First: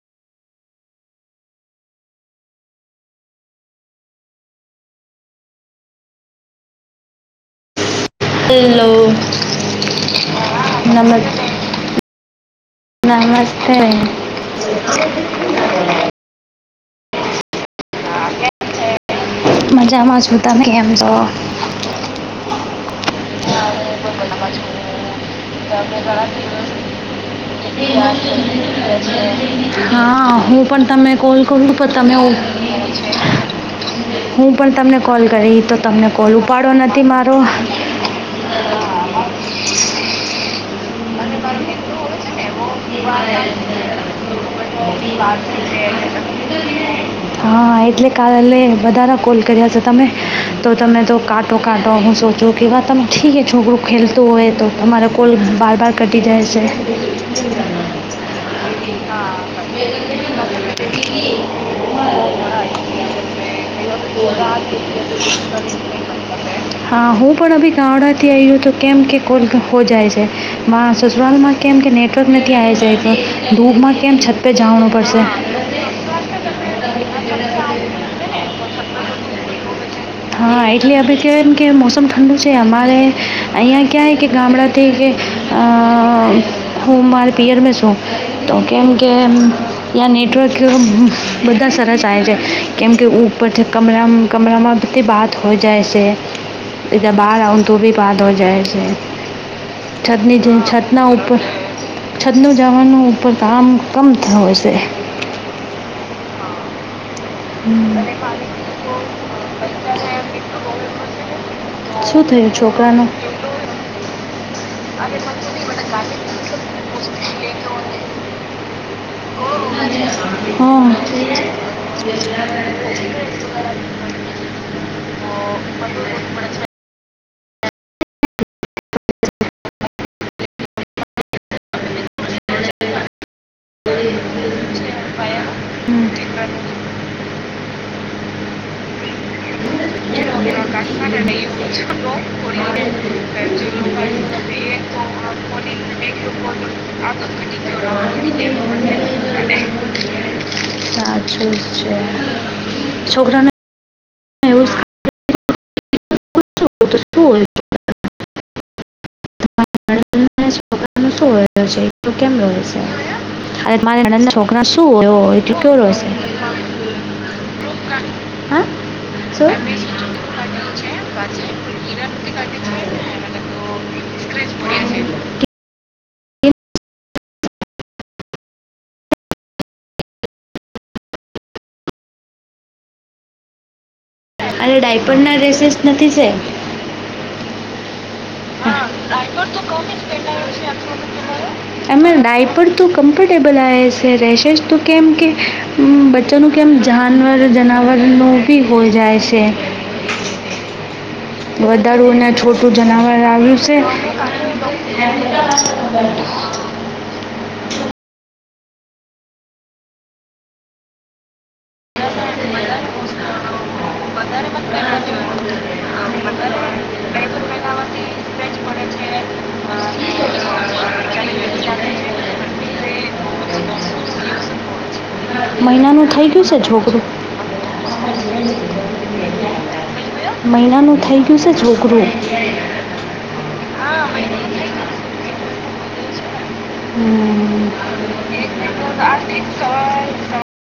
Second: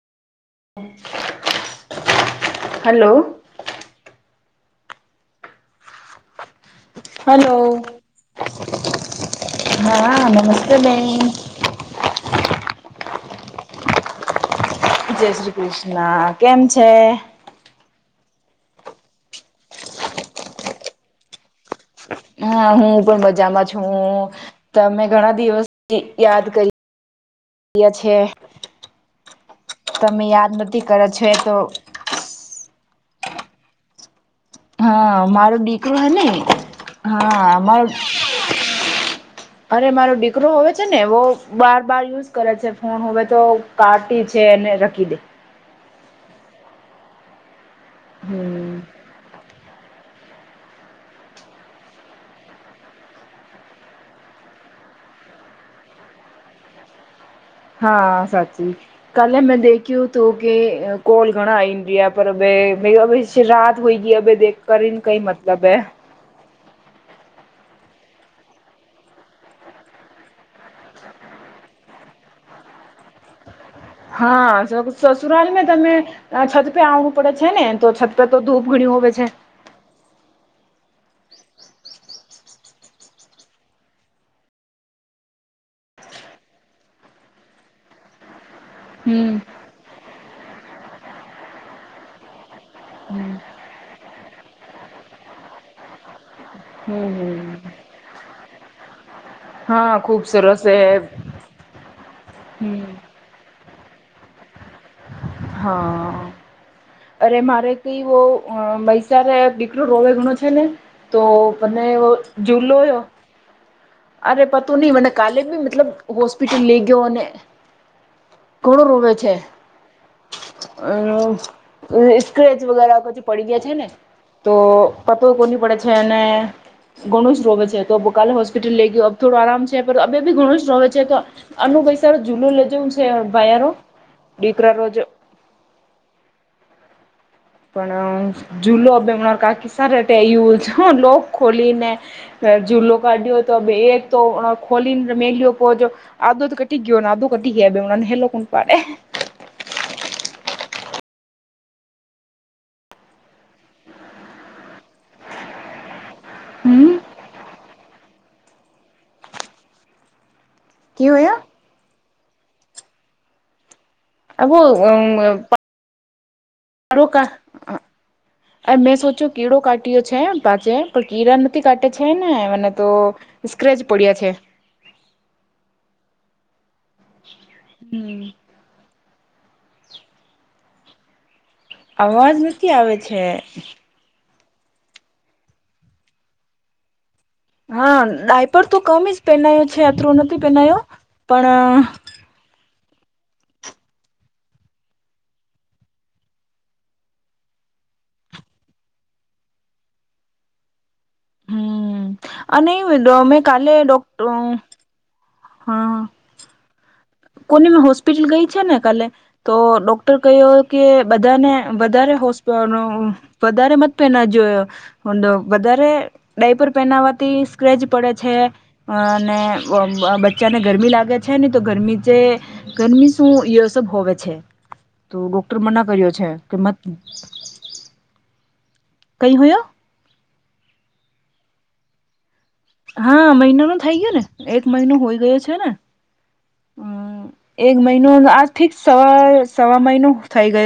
[unintelligible] Hello. Hello. Hello. હા, નમસ્તે બેની. નમસ્તે. જય શ્રી કૃષ્ણ, કેમ છે? હા, કેમ છે? મજામાં છું. તમે કેમ છો? હા, હું પણ મજામાં છું. તમે ઘણા દિવસ તમે ઘણા યાદ દિવસ કરી [unintelligible] રહ્યા છે તમે હા, યાદ હું પણ નથી કરે તમે છે કોલ તો કરું. તમે ઉ [unintelligible] હું, પણ તમને કોલ હા મારો કરી, તો દીકરો તમને હે ને કોલ ઉપાડો નથી મારો. હા મારો અરે મારો દીક વહુ હોવે છે ને, વહુ બાર બાર યુઝ કરે છે. ફોન હોવે તો કાટી છે એને રખી દે. [unintelligible] હા, એટલે કાલે હમ બધાના કોલ તમે તો તમેને તો કાટો કાટો હું સોચો કે વા તમે ઠીક છોકું ખેલતો હોય તો અમારો કોલ બાર બાર કટી જાય છે. હા, સાચી. કાલે મેં દેખ્યું તું કે કોલ ઘણા આઈ. પર બે અ રાત હોય ગ અભ દે કર ઇન કઈ મતલબ હૈ. હા, હું પણ અભી ગામડાથી આ્યી હુએતો કેમ કે કો હો જાય છે. મા સસુરાલમાં કેમ કે નેટવર્ક નથી આવી જાય તો ધૂપમાં કેમ છત હા પે જાણું પડશે? સસુરાલ મે તમે છત પે આવવું પડે છે ને, તો છત પે તો ધૂપ ગણું હોવે છે. હા, એટલે આપણે કહેવાય એમ કે મોસમ ઠંડુ છે. અમારે અહીંયા ક્યાંય કે ગામડા કે અ હોમ માર પિયર મે છું. તો કેમ કેમ. હમ ્યાં નેટવર્ક બધા સરસાય છે, કેમ કે હમ ઉપરથી કમરા કમરામાં અતિ બાત હો જાય છે, જ હમ બહાર આવઉન હમ તો બી બાત હો જાય છે. હા ખુબ છતની જે સરસ હે છતના ઉપર. છત ન હમ જવાનું ઉપર કામ કમ થ હો છે. હા. અરે મારે તોવો મૈસ દીકરો રોવે ઘણો છે ને. તો તને શું થયું જુલોયો. છોકરાનું અરે પતું નહિ મને કાલે બી મતલબ હોસ્પિટલ લઈ ગયોને ઘણું રોવે છે, હા હ. સ્ક્રેચ વગેરેછી પડી ગયા છે, ને તો પતો કોની પડે છે અને ઘણુષ રોવે છે તો કાલે હોસ્પિટલ લઈ ગયો થોડો આરામ છે પણ અ બી ઘણુંષ રોવે છે તો. અનુ ભાઈ સારું જુલું લેજવું છે ભાઈરો, દીકરા રોજ પાયા કર [unintelligible] પણ જુલો બમણા કાકી સ આવું છે લોક ખોલી ને. ઝૂલો કાઢ્યો તો બે એ તો ખોલીને મલ્યો પો જો આદ તો કટી ગયો નદો કટી ગયા બેવને હેલોક પાડે. છોકરા હ [unintelligible] હમ. તો શું હોય હ [unintelligible] કવું હ કેમ અરે મારે નંદ ના છોકરા શું હોું કેવ ર છે [unintelligible] અડો ક [unintelligible] હા અ મેં સોચ્યું શું કીડો કાઢ્યો છે પાછે પણ કીડા નથી કાટે છે ને મને તો. સ્ક્રેચ પડ્યા છે. પ્યા જ [unintelligible] હમ [unintelligible] આવાજમાં ક આવે છે? અને ડાયપંડના ડ્રેસીસ નથી છે. હા ડાયપર તો કમી જ પહેનાયો છે આતરું નથી પહેનાયો, પણ પણ તો કમ્ફર્ટેબલ આવે છે રહેશે જ તો કેમ, કે બચ્ચાનું કેમ જાનવર જનાવરનું બી હોઈ જાય છે. [inaudible] વધારું અને છોટું જનાવર. મે કાલે ડોક હા એ [unintelligible] કોની મે હોસ્પિટલ ગઈ છે ને કાલે, તો ડોક્ટર કહ્યો કે બધાને વધારે હોસ્ વધારે મત તો એના જ. હડો વધારે ડાયપર પહેનાવાથી સ્ક્રેચ પડે છે. અ અને બચ્ચાને ગરમી લાગે છે ને તો ગરમી જે ગરમી શું એ સબ હોવે છે. તો ડોક્ટર મના મહિનાનું કર્યો છે થઈ ગયું કે મત છોકરું [unintelligible] કઈ હોય? મહિનાનું થઈ ગયું છે છોકરું. હા મહિના નો થઈ ગયો ને, એક મહિનો હોય ગયો છે ને. હમ્મ, હમ, એક મહિનો આ થીક સવ સવા મહિનો થઈ ગયો.